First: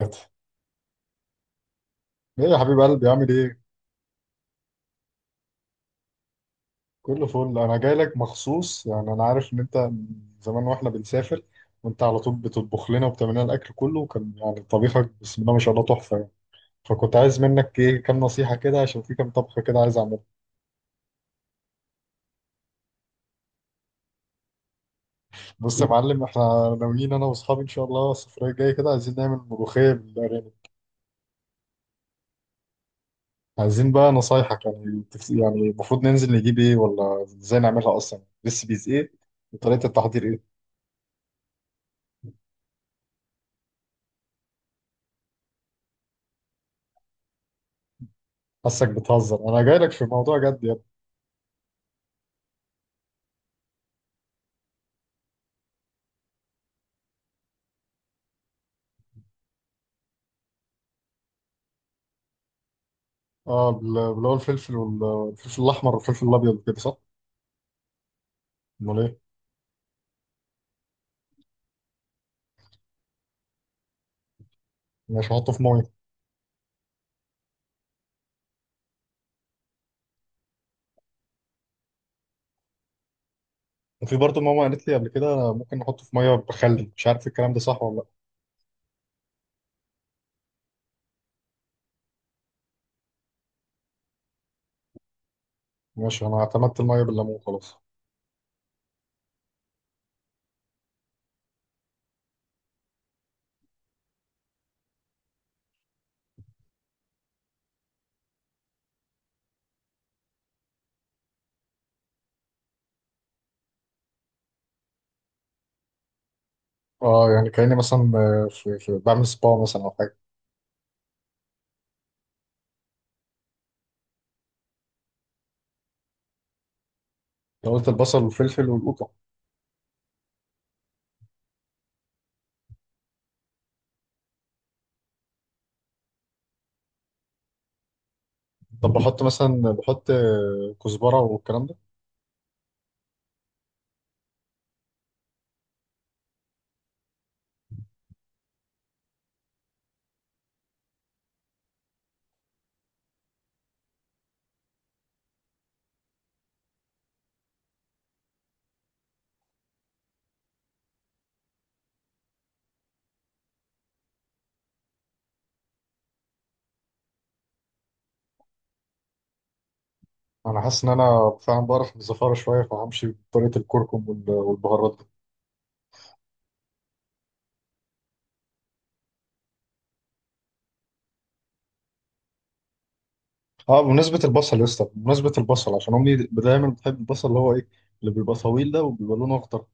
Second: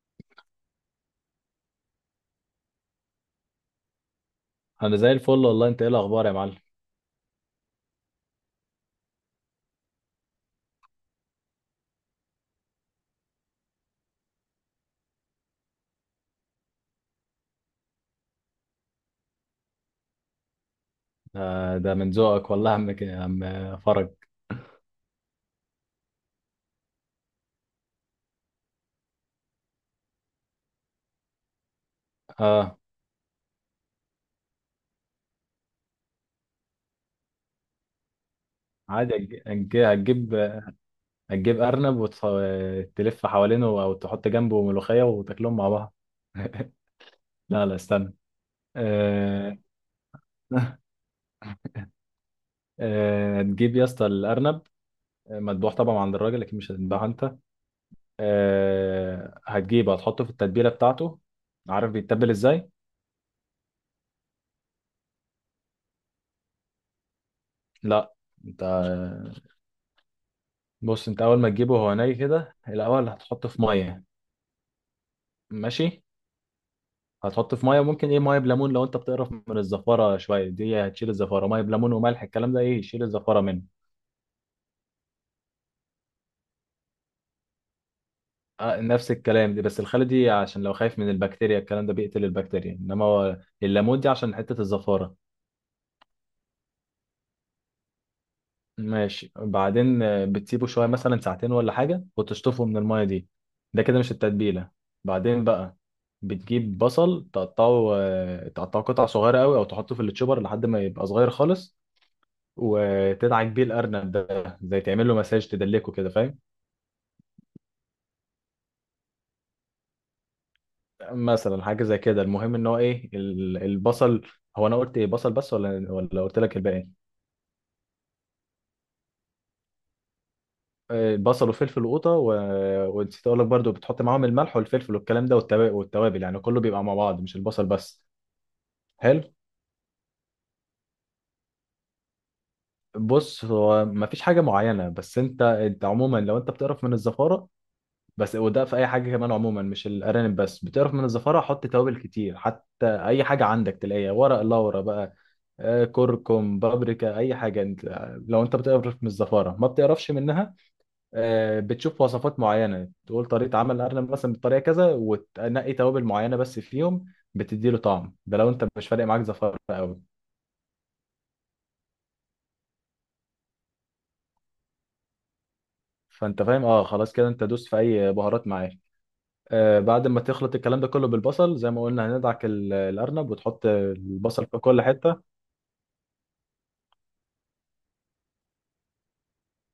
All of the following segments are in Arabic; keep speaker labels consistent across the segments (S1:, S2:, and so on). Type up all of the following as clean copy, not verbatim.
S1: ايه؟ يا حبيب قلبي، عامل ايه؟
S2: انا زي الفل والله. انت ايه الاخبار يا معلم؟
S1: كله فل. انا جاي لك مخصوص، يعني انا عارف ان انت من زمان، واحنا بنسافر وانت على طول بتطبخ لنا وبتعمل لنا الاكل كله، وكان يعني طبيخك بسم الله ما شاء الله تحفه يعني. فكنت عايز منك ايه، كام نصيحه كده، عشان في كام طبخه كده عايز اعملها.
S2: ده من ذوقك والله يا عم، يا عم فرج.
S1: بص يا معلم، احنا ناويين انا واصحابي ان شاء الله السفريه الجايه كده، عايزين نعمل ملوخيه بالارانب.
S2: اه،
S1: عايزين بقى نصايحك، يعني يعني المفروض ننزل نجيب ايه، ولا ازاي نعملها اصلا، ريسبيز ايه
S2: عادي. هتج- هتج-
S1: وطريقه التحضير
S2: هتجيب
S1: ايه؟
S2: هتجيب ارنب وتلف حوالينه او تحط جنبه ملوخيه وتاكلهم مع بعض. لا لا استنى.
S1: حاسك بتهزر،
S2: آه،
S1: انا جاي لك في موضوع جد.
S2: آه، هتجيب يا اسطى الارنب مذبوح طبعا عند الراجل، لكن مش هتذبحه انت. آه، هتجيبه هتحطه في التتبيله بتاعته. عارف بيتبل ازاي؟
S1: اه اللي هو الفلفل والفلفل الاحمر والفلفل الابيض، كده صح؟
S2: لا. انت
S1: امال ايه؟
S2: بص، انت اول ما تجيبه هو ني كده الاول هتحطه في ميه.
S1: مش هحطه في ميه.
S2: ماشي، هتحط في ميه ممكن ايه، ميه بليمون، لو انت بتقرف من الزفاره شويه دي هتشيل الزفاره. ميه بليمون وملح، الكلام ده ايه يشيل الزفاره منه.
S1: وفي برضه ماما قالت لي قبل كده ممكن نحطه في ميه بخل، مش عارف الكلام ده صح ولا لا.
S2: آه نفس الكلام دي، بس الخل دي عشان لو خايف من البكتيريا، الكلام ده بيقتل البكتيريا، انما هو الليمون دي عشان حته الزفاره.
S1: ماشي، انا اعتمدت الميه بالليمون خلاص.
S2: ماشي بعدين، بتسيبه شويه مثلا ساعتين ولا حاجه وتشطفه من الميه دي. ده كده مش التتبيله. بعدين بقى بتجيب بصل تقطعه، تقطعه قطع صغيره قوي او تحطه في التشوبر لحد ما يبقى صغير خالص، وتدعك بيه الارنب ده، زي تعمل له مساج تدلكه كده فاهم.
S1: اه يعني كاني مثلا، في بعمل سبا مثلا او حاجه.
S2: مثلا حاجه زي كده، المهم ان هو ايه البصل. هو انا قلت ايه، بصل بس ولا قلت لك الباقي؟
S1: لو قلت البصل والفلفل والقوطه.
S2: آه، بصل وفلفل وقوطه و... ونسيت اقول لك برضو بتحط معاهم الملح والفلفل والكلام ده والتوابل، يعني كله بيبقى مع بعض مش البصل بس.
S1: طب بحط
S2: حلو.
S1: مثلا بحط كزبره والكلام ده.
S2: بص، هو مفيش حاجه معينه، بس انت انت عموما لو انت بتقرف من الزفاره بس، وده في اي حاجه كمان عموما مش الارانب بس، بتقرف من الزفاره حط توابل كتير، حتى اي حاجه عندك تلاقيها، ورق لورا بقى، كركم، بابريكا، اي حاجه انت. لو انت بتقرف من الزفاره ما بتقرفش منها، بتشوف وصفات معينه تقول طريقه عمل الارنب مثلا بالطريقه كذا وتنقي توابل معينه بس فيهم بتدي له طعم. ده لو انت مش فارق معاك زفاره قوي.
S1: انا حاسس ان انا فعلا بقرف من الزفاره شويه، فهمشي بطريقه الكركم والبهارات.
S2: فانت فاهم؟ اه خلاص كده، انت دوس في اي بهارات معاك. آه، بعد ما تخلط الكلام ده كله بالبصل زي ما قلنا هندعك الارنب وتحط
S1: اه بمناسبة
S2: البصل
S1: البصل
S2: في
S1: يا
S2: كل
S1: اسطى،
S2: حته.
S1: بمناسبة البصل عشان امي دايما بتحب البصل اللي هو ايه، اللي بيبقى طويل ده وبيبقى لونه اخضر،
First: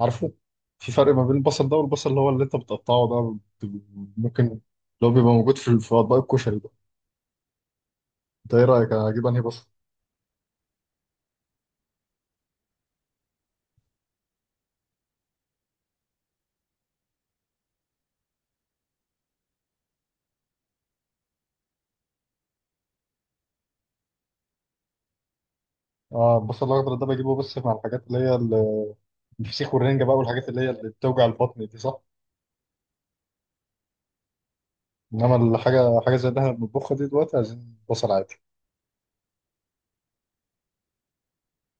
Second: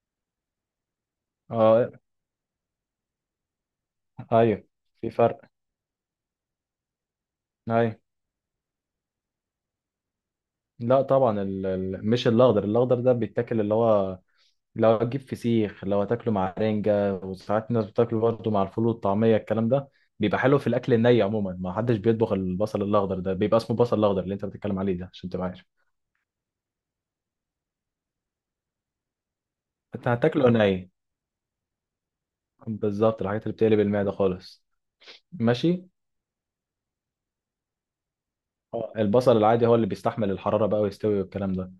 S1: عارفه؟ في فرق ما بين البصل ده
S2: اه.
S1: والبصل اللي هو اللي انت بتقطعه ده؟ بت- ممكن اللي
S2: ايوه،
S1: هو
S2: في
S1: بيبقى
S2: فرق.
S1: موجود في اطباق الكشري ده.
S2: ايوه.
S1: انت ايه رايك، اجيب انهي بصل؟
S2: لا طبعا، مش الاخضر. الاخضر ده بيتاكل، اللي هو لو هتجيب فسيخ، لو هتاكله مع رنجة، وساعات الناس بتاكله برضه مع الفول والطعمية الكلام ده، بيبقى حلو في الأكل الني. عموما ما حدش بيطبخ البصل الأخضر ده، بيبقى اسمه بصل الأخضر اللي أنت بتتكلم عليه ده عشان تبقى عارف.
S1: اه البصل الاخضر ده بجيبه بس مع الحاجات اللي هي الفسيخ والرنجة
S2: أنت
S1: بقى،
S2: هتاكله
S1: والحاجات اللي هي اللي
S2: ني.
S1: بتوجع البطن دي، صح؟
S2: بالظبط، الحاجات اللي بتقلب المعدة خالص.
S1: انما
S2: ماشي.
S1: الحاجة حاجة زي اللي احنا بنطبخها دي دلوقتي، عايزين بصل عادي.
S2: آه، البصل العادي هو اللي بيستحمل الحرارة بقى ويستوي والكلام ده.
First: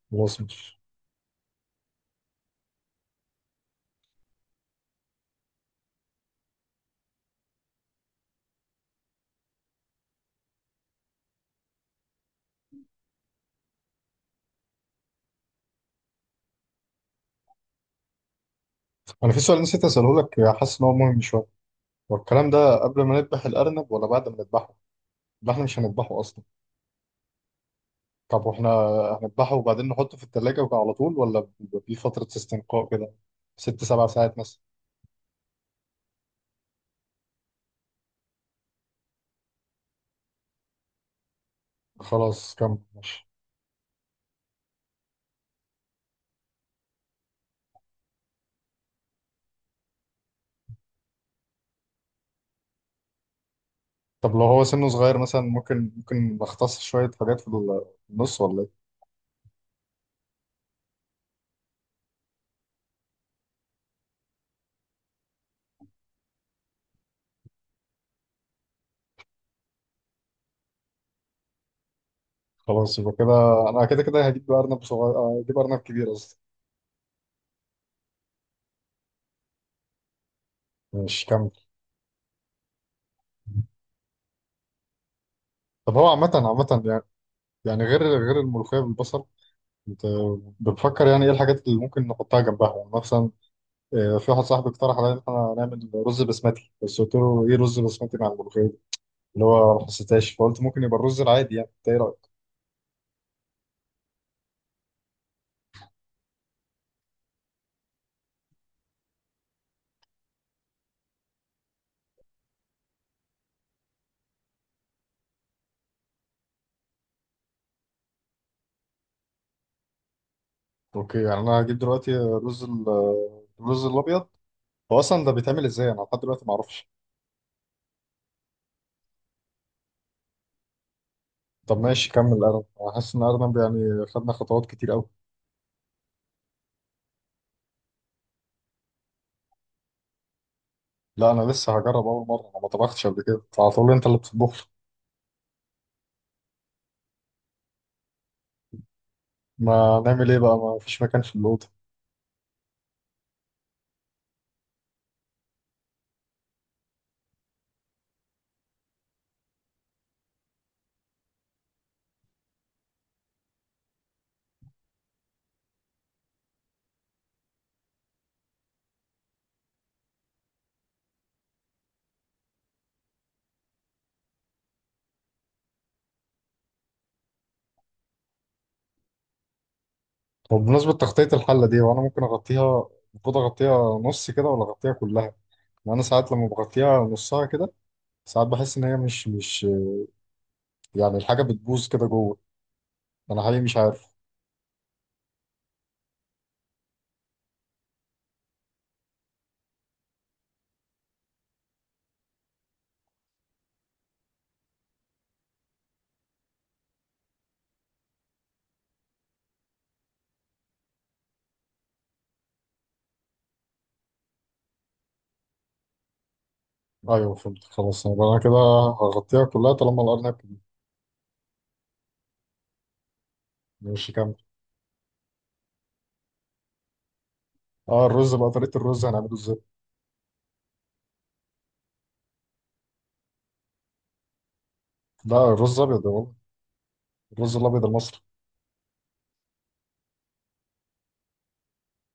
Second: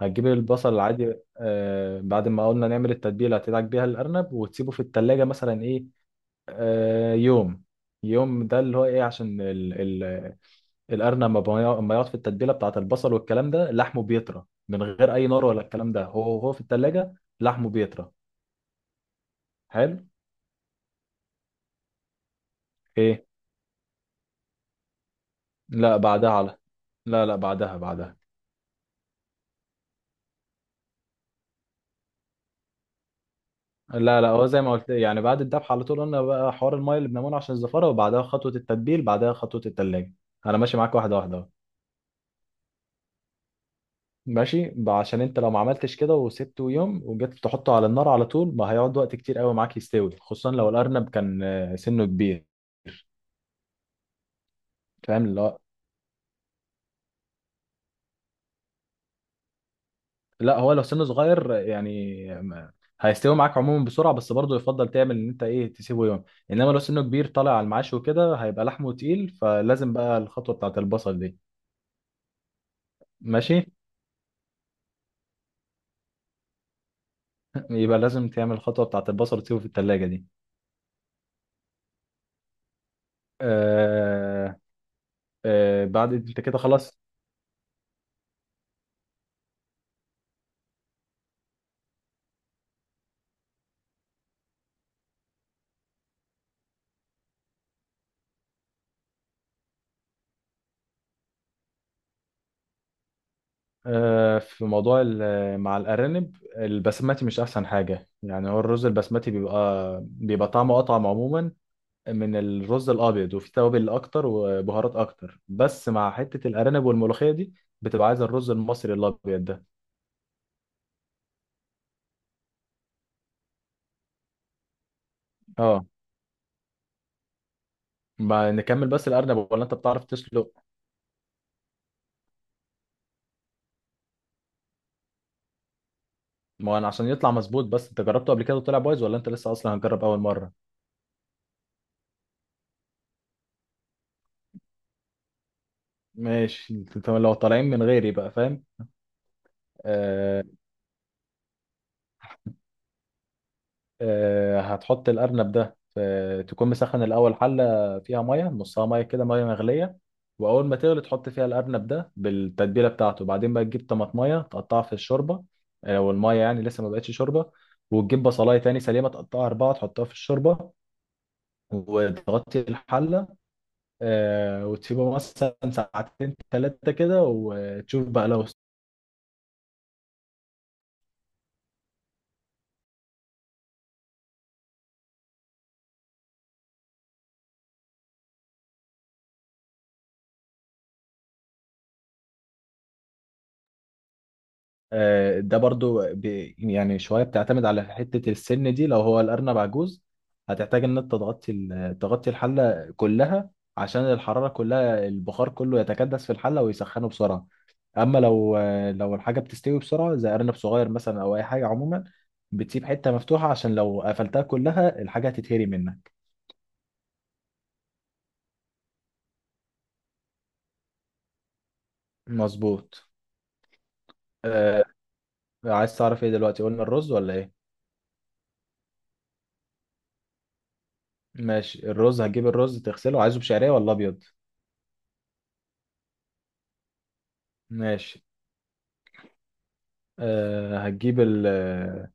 S2: هتجيب
S1: خلاص
S2: البصل
S1: ماشي.
S2: العادي. آه، بعد ما قلنا نعمل التتبيلة هتدعك بيها الأرنب وتسيبه في التلاجة مثلا إيه، آه، يوم. يوم ده اللي هو ايه، عشان القرن لما يقعد في التتبيله بتاعت البصل والكلام ده لحمه بيطرى من غير اي نار ولا الكلام ده، هو هو في التلاجة لحمه بيطرى.
S1: انا في سؤال نسيت
S2: حلو.
S1: اساله لك، حاسس ان هو مهم شوية. والكلام ده قبل ما
S2: ايه؟
S1: نذبح الأرنب ولا بعد ما نذبحه؟ ده احنا مش
S2: لا
S1: هنذبحه
S2: بعدها،
S1: أصلا.
S2: على، لا لا، بعدها بعدها.
S1: طب واحنا هنذبحه وبعدين نحطه في التلاجة على طول، ولا بيبقى في فترة استنقاء كده ست سبع
S2: لا لا،
S1: ساعات
S2: هو
S1: مثلا؟
S2: زي ما قلت يعني، بعد الذبح على طول قلنا بقى حوار المايه اللي بنعمله عشان الزفاره، وبعدها خطوه التتبيل، بعدها خطوه التلاجة. انا ماشي معاك واحده واحده أهو.
S1: خلاص كمل ماشي.
S2: ماشي، عشان انت لو ما عملتش كده وسبته يوم وجيت تحطه على النار على طول، ما هيقعد وقت كتير قوي معاك يستوي، خصوصا لو الارنب كان سنه كبير.
S1: طب لو هو سنه صغير
S2: فاهم؟
S1: مثلا،
S2: لا،
S1: ممكن نختص شوية حاجات في النص ولا ايه؟
S2: لا هو لو سنه صغير يعني هيستوي معاك عموما بسرعه، بس برضه يفضل تعمل ان انت ايه تسيبه يوم. انما لو سنه كبير طالع على المعاش وكده، هيبقى لحمه تقيل، فلازم بقى الخطوه بتاعت البصل دي.
S1: خلاص يبقى كده،
S2: ماشي.
S1: أنا كده كده هجيب أرنب صغير، هجيب أرنب كبير قصدي.
S2: يبقى لازم تعمل الخطوه بتاعت البصل وتسيبه في الثلاجه دي.
S1: ماشي كمل.
S2: آه. آه،
S1: طب هو
S2: بعد
S1: عامة
S2: انت كده
S1: عامة
S2: خلاص.
S1: يعني، يعني غير الملوخية بالبصل، انت بتفكر يعني ايه الحاجات اللي ممكن نحطها جنبها يعني؟ مثلا في واحد صاحبي اقترح عليا ان احنا نعمل رز بسمتي، بس قلت له ايه، رز بسمتي مع الملوخيه اللي هو ما حسيتهاش، فقلت ممكن يبقى الرز العادي، يعني انت ايه رايك؟
S2: آه، في موضوع مع الارانب، البسمتي مش احسن حاجه يعني. هو الرز البسمتي بيبقى طعمه اطعم عموما من الرز الابيض وفي توابل اكتر وبهارات اكتر، بس مع حته الارانب والملوخيه دي بتبقى عايزه الرز المصري الابيض ده.
S1: اوكي، يعني انا هجيب دلوقتي الرز الرز الابيض. هو اصلا ده بيتعمل
S2: اه.
S1: ازاي؟ انا لحد دلوقتي ما اعرفش.
S2: ما نكمل بس الارنب، ولا انت بتعرف تسلق؟
S1: طب ماشي كمل ارنب، انا حاسس ان ارنب يعني خدنا خطوات كتير قوي.
S2: ما انا عشان يطلع مظبوط. بس انت جربته قبل كده وطلع بايظ، ولا انت لسه اصلا هنجرب اول مره؟
S1: لا انا لسه هجرب اول مره، انا ما طبختش قبل كده، على طول انت اللي بتطبخ لي.
S2: ماشي، انت لو طالعين من غيري بقى فاهم.
S1: ما نعمل ايه
S2: آه،
S1: بقى، ما فيش مكان في الاوضه.
S2: هتحط الأرنب ده تكون مسخن الأول حلة فيها مية، نصها مية كده، مية مغلية. وأول ما تغلي تحط فيها الأرنب ده بالتتبيلة بتاعته. بعدين بقى تجيب طماطمية تقطعها في الشوربة، لو المية يعني لسه ما بقتش شوربة. وتجيب بصلاية تاني سليمة تقطعها أربعة تحطها في الشوربة وتغطي الحلة. آه، وتسيبه مثلا ساعتين تلاتة كده وتشوف بقى لو.
S1: طب بمناسبه تغطيه الحله دي، وانا ممكن اغطيها، المفروض اغطيها نص كده ولا اغطيها كلها؟ وانا ساعات لما بغطيها نصها كده، ساعات بحس ان هي مش يعني الحاجه بتبوظ كده جوه، انا حقيقي مش عارف.
S2: ده برضو يعني شوية بتعتمد على حتة السن دي. لو هو الأرنب عجوز هتحتاج إن أنت تغطي تغطي الحلة كلها، عشان الحرارة كلها البخار كله يتكدس في الحلة ويسخنه بسرعة. أما لو لو الحاجة بتستوي بسرعة زي أرنب صغير مثلا أو أي حاجة عموما، بتسيب حتة مفتوحة، عشان لو قفلتها كلها الحاجة هتتهري منك.
S1: ايوه فهمت خلاص، يبقى انا كده هغطيها كلها طالما الارنب
S2: مظبوط.
S1: مش كامل.
S2: أه. عايز تعرف إيه دلوقتي، قلنا الرز ولا إيه؟
S1: اه الرز بقى، طريقه الرز هنعمله ازاي؟
S2: ماشي، الرز هتجيب الرز تغسله. عايزه بشعرية ولا أبيض؟
S1: لا الرز ابيض يا بابا، الرز الابيض المصري.
S2: ماشي. آه، هتجيب ال آه،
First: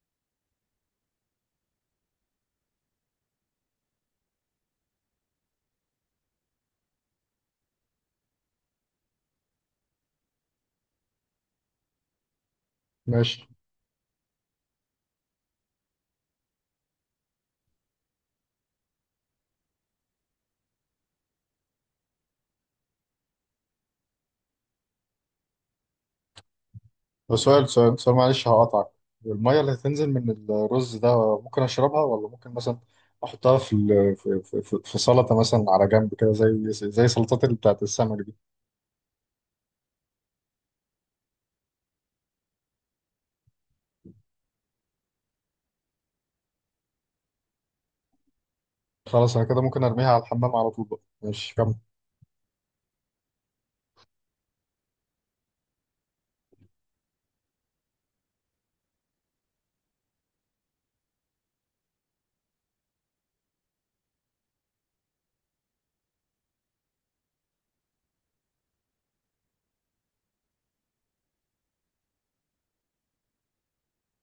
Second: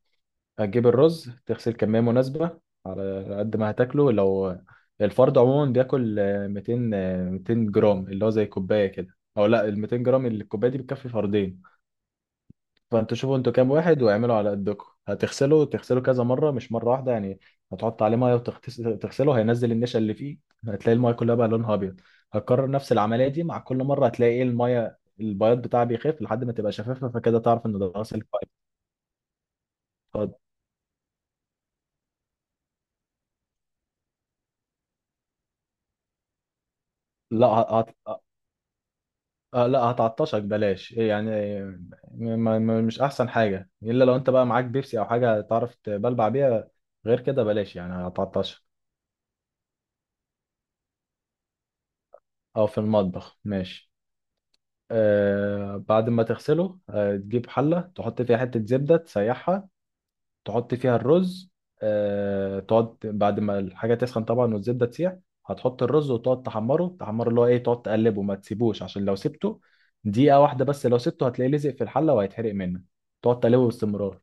S2: هتجيب الرز تغسل كمية مناسبة على قد ما هتاكله. لو الفرد عموما بياكل 200 200 جرام، اللي هو زي كوباية كده، او لا ال 200 جرام اللي الكوباية دي بتكفي فردين. فانتوا شوفوا
S1: ماشي،
S2: انتوا كام واحد واعملوا على قدكم. هتغسله، تغسله كذا مرة مش مرة واحدة يعني. هتحط عليه مية وتغسله، هينزل النشا اللي فيه، هتلاقي المية كلها بقى لونها ابيض. هتكرر نفس العملية دي، مع كل مرة هتلاقي ايه المية البياض بتاعها بيخف لحد ما تبقى شفافة،
S1: بس
S2: فكده تعرف
S1: سؤال
S2: ان ده
S1: سؤال سؤال
S2: غسل
S1: معلش
S2: كويس.
S1: هقطعك. الميه اللي هتنزل من الرز ده ممكن اشربها، ولا ممكن مثلا احطها في سلطه مثلا على جنب كده، زي سلطات
S2: لا
S1: اللي بتاعت
S2: هت...
S1: السمك
S2: هت-
S1: دي؟
S2: آه، لا، هتعطشك، بلاش إيه يعني. م... مش احسن حاجه، الا لو انت بقى معاك بيبسي او حاجه تعرف تبلبع بيها، غير كده بلاش يعني هتعطشك.
S1: خلاص انا كده ممكن ارميها على الحمام على طول بقى. ماشي كمل.
S2: او في المطبخ. ماشي. آه، بعد ما تغسله آه تجيب حله تحط فيها حته زبده تسيحها، تحط فيها الرز. آه، تقعد بعد ما الحاجة تسخن طبعا والزبدة تسيح، هتحط الرز وتقعد تحمره تحمره، اللي هو ايه، تقعد تقلبه ما تسيبوش، عشان لو سبته دقيقة واحدة بس لو سبته هتلاقيه لزق في الحلة وهيتحرق منك. تقعد تقلبه باستمرار.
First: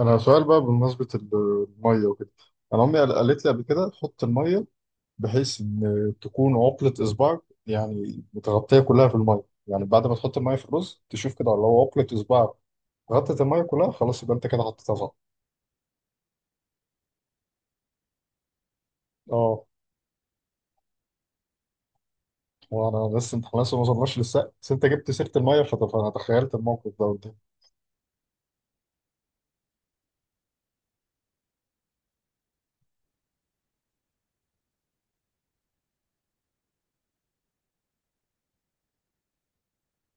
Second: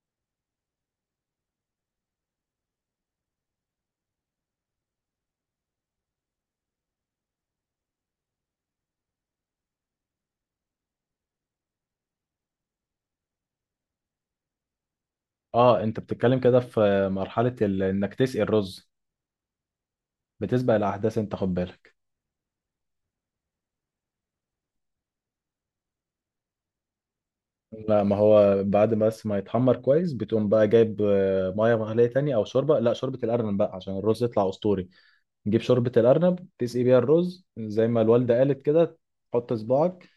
S1: انا سؤال بقى بمناسبة المية وكده. انا امي قالت لي قبل كده، حط المية بحيث ان تكون عقلة اصبعك، يعني متغطية كلها في المية. يعني بعد ما تحط المية في الرز تشوف كده لو عقلة اصبعك غطت المية كلها، خلاص يبقى انت كده حطيتها صح.
S2: اه، انت بتتكلم كده في مرحلة انك تسقي الرز.
S1: اه.
S2: بتسبق الأحداث انت، خد بالك.
S1: وانا لسه، انت خلاص ما وصلناش للسقف بس انت جبت سيرة المية فانا تخيلت الموقف ده قدامي.
S2: لا، ما هو بعد بس ما يتحمر كويس بتقوم بقى جايب ميه مغليه تاني او شوربه، لا شوربه الارنب بقى عشان الرز يطلع اسطوري. تجيب شوربة الأرنب تسقي بيها الرز زي ما الوالدة قالت كده. تحط صباعك،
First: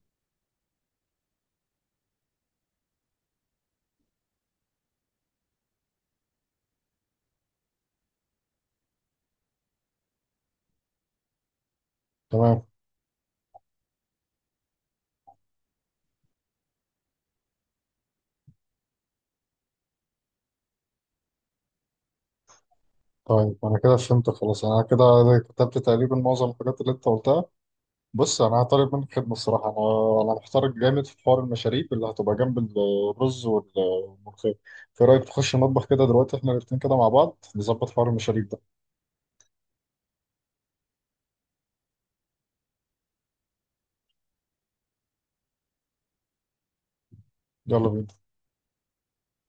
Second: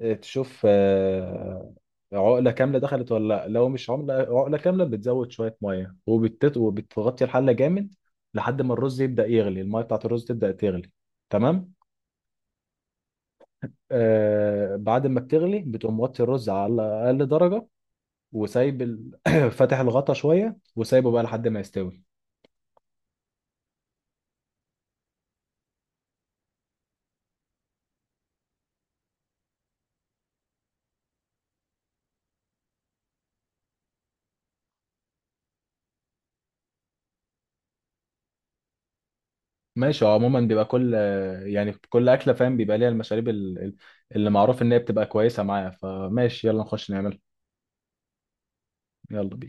S2: تشوف عقلة كاملة دخلت ولا لأ. لو مش عملة عقلة كاملة بتزود شوية مية وبتغطي الحلة جامد لحد ما الرز يبدأ يغلي، المية بتاعت الرز تبدأ تغلي. تمام.
S1: تمام.
S2: آه، بعد ما بتغلي بتقوم موطي الرز على أقل درجة، وسايب فاتح الغطا شوية وسايبه بقى لحد ما يستوي.
S1: طيب انا كده فهمت خلاص، انا كده كتبت تقريبا معظم الحاجات اللي انت قلتها. بص انا هطالب منك خدمه، الصراحه انا محتار جامد في حوار المشاريب اللي هتبقى جنب الرز والملوخيه. في رايك تخش المطبخ كده دلوقتي احنا الاتنين كده مع بعض نظبط حوار المشاريب ده؟
S2: ماشي. هو عموما بيبقى كل، يعني كل اكله فاهم بيبقى ليها المشاريب اللي معروف ان هي بتبقى كويسه معايا، فماشي، يلا نخش نعملها.
S1: يلا بينا.
S2: يلا بينا.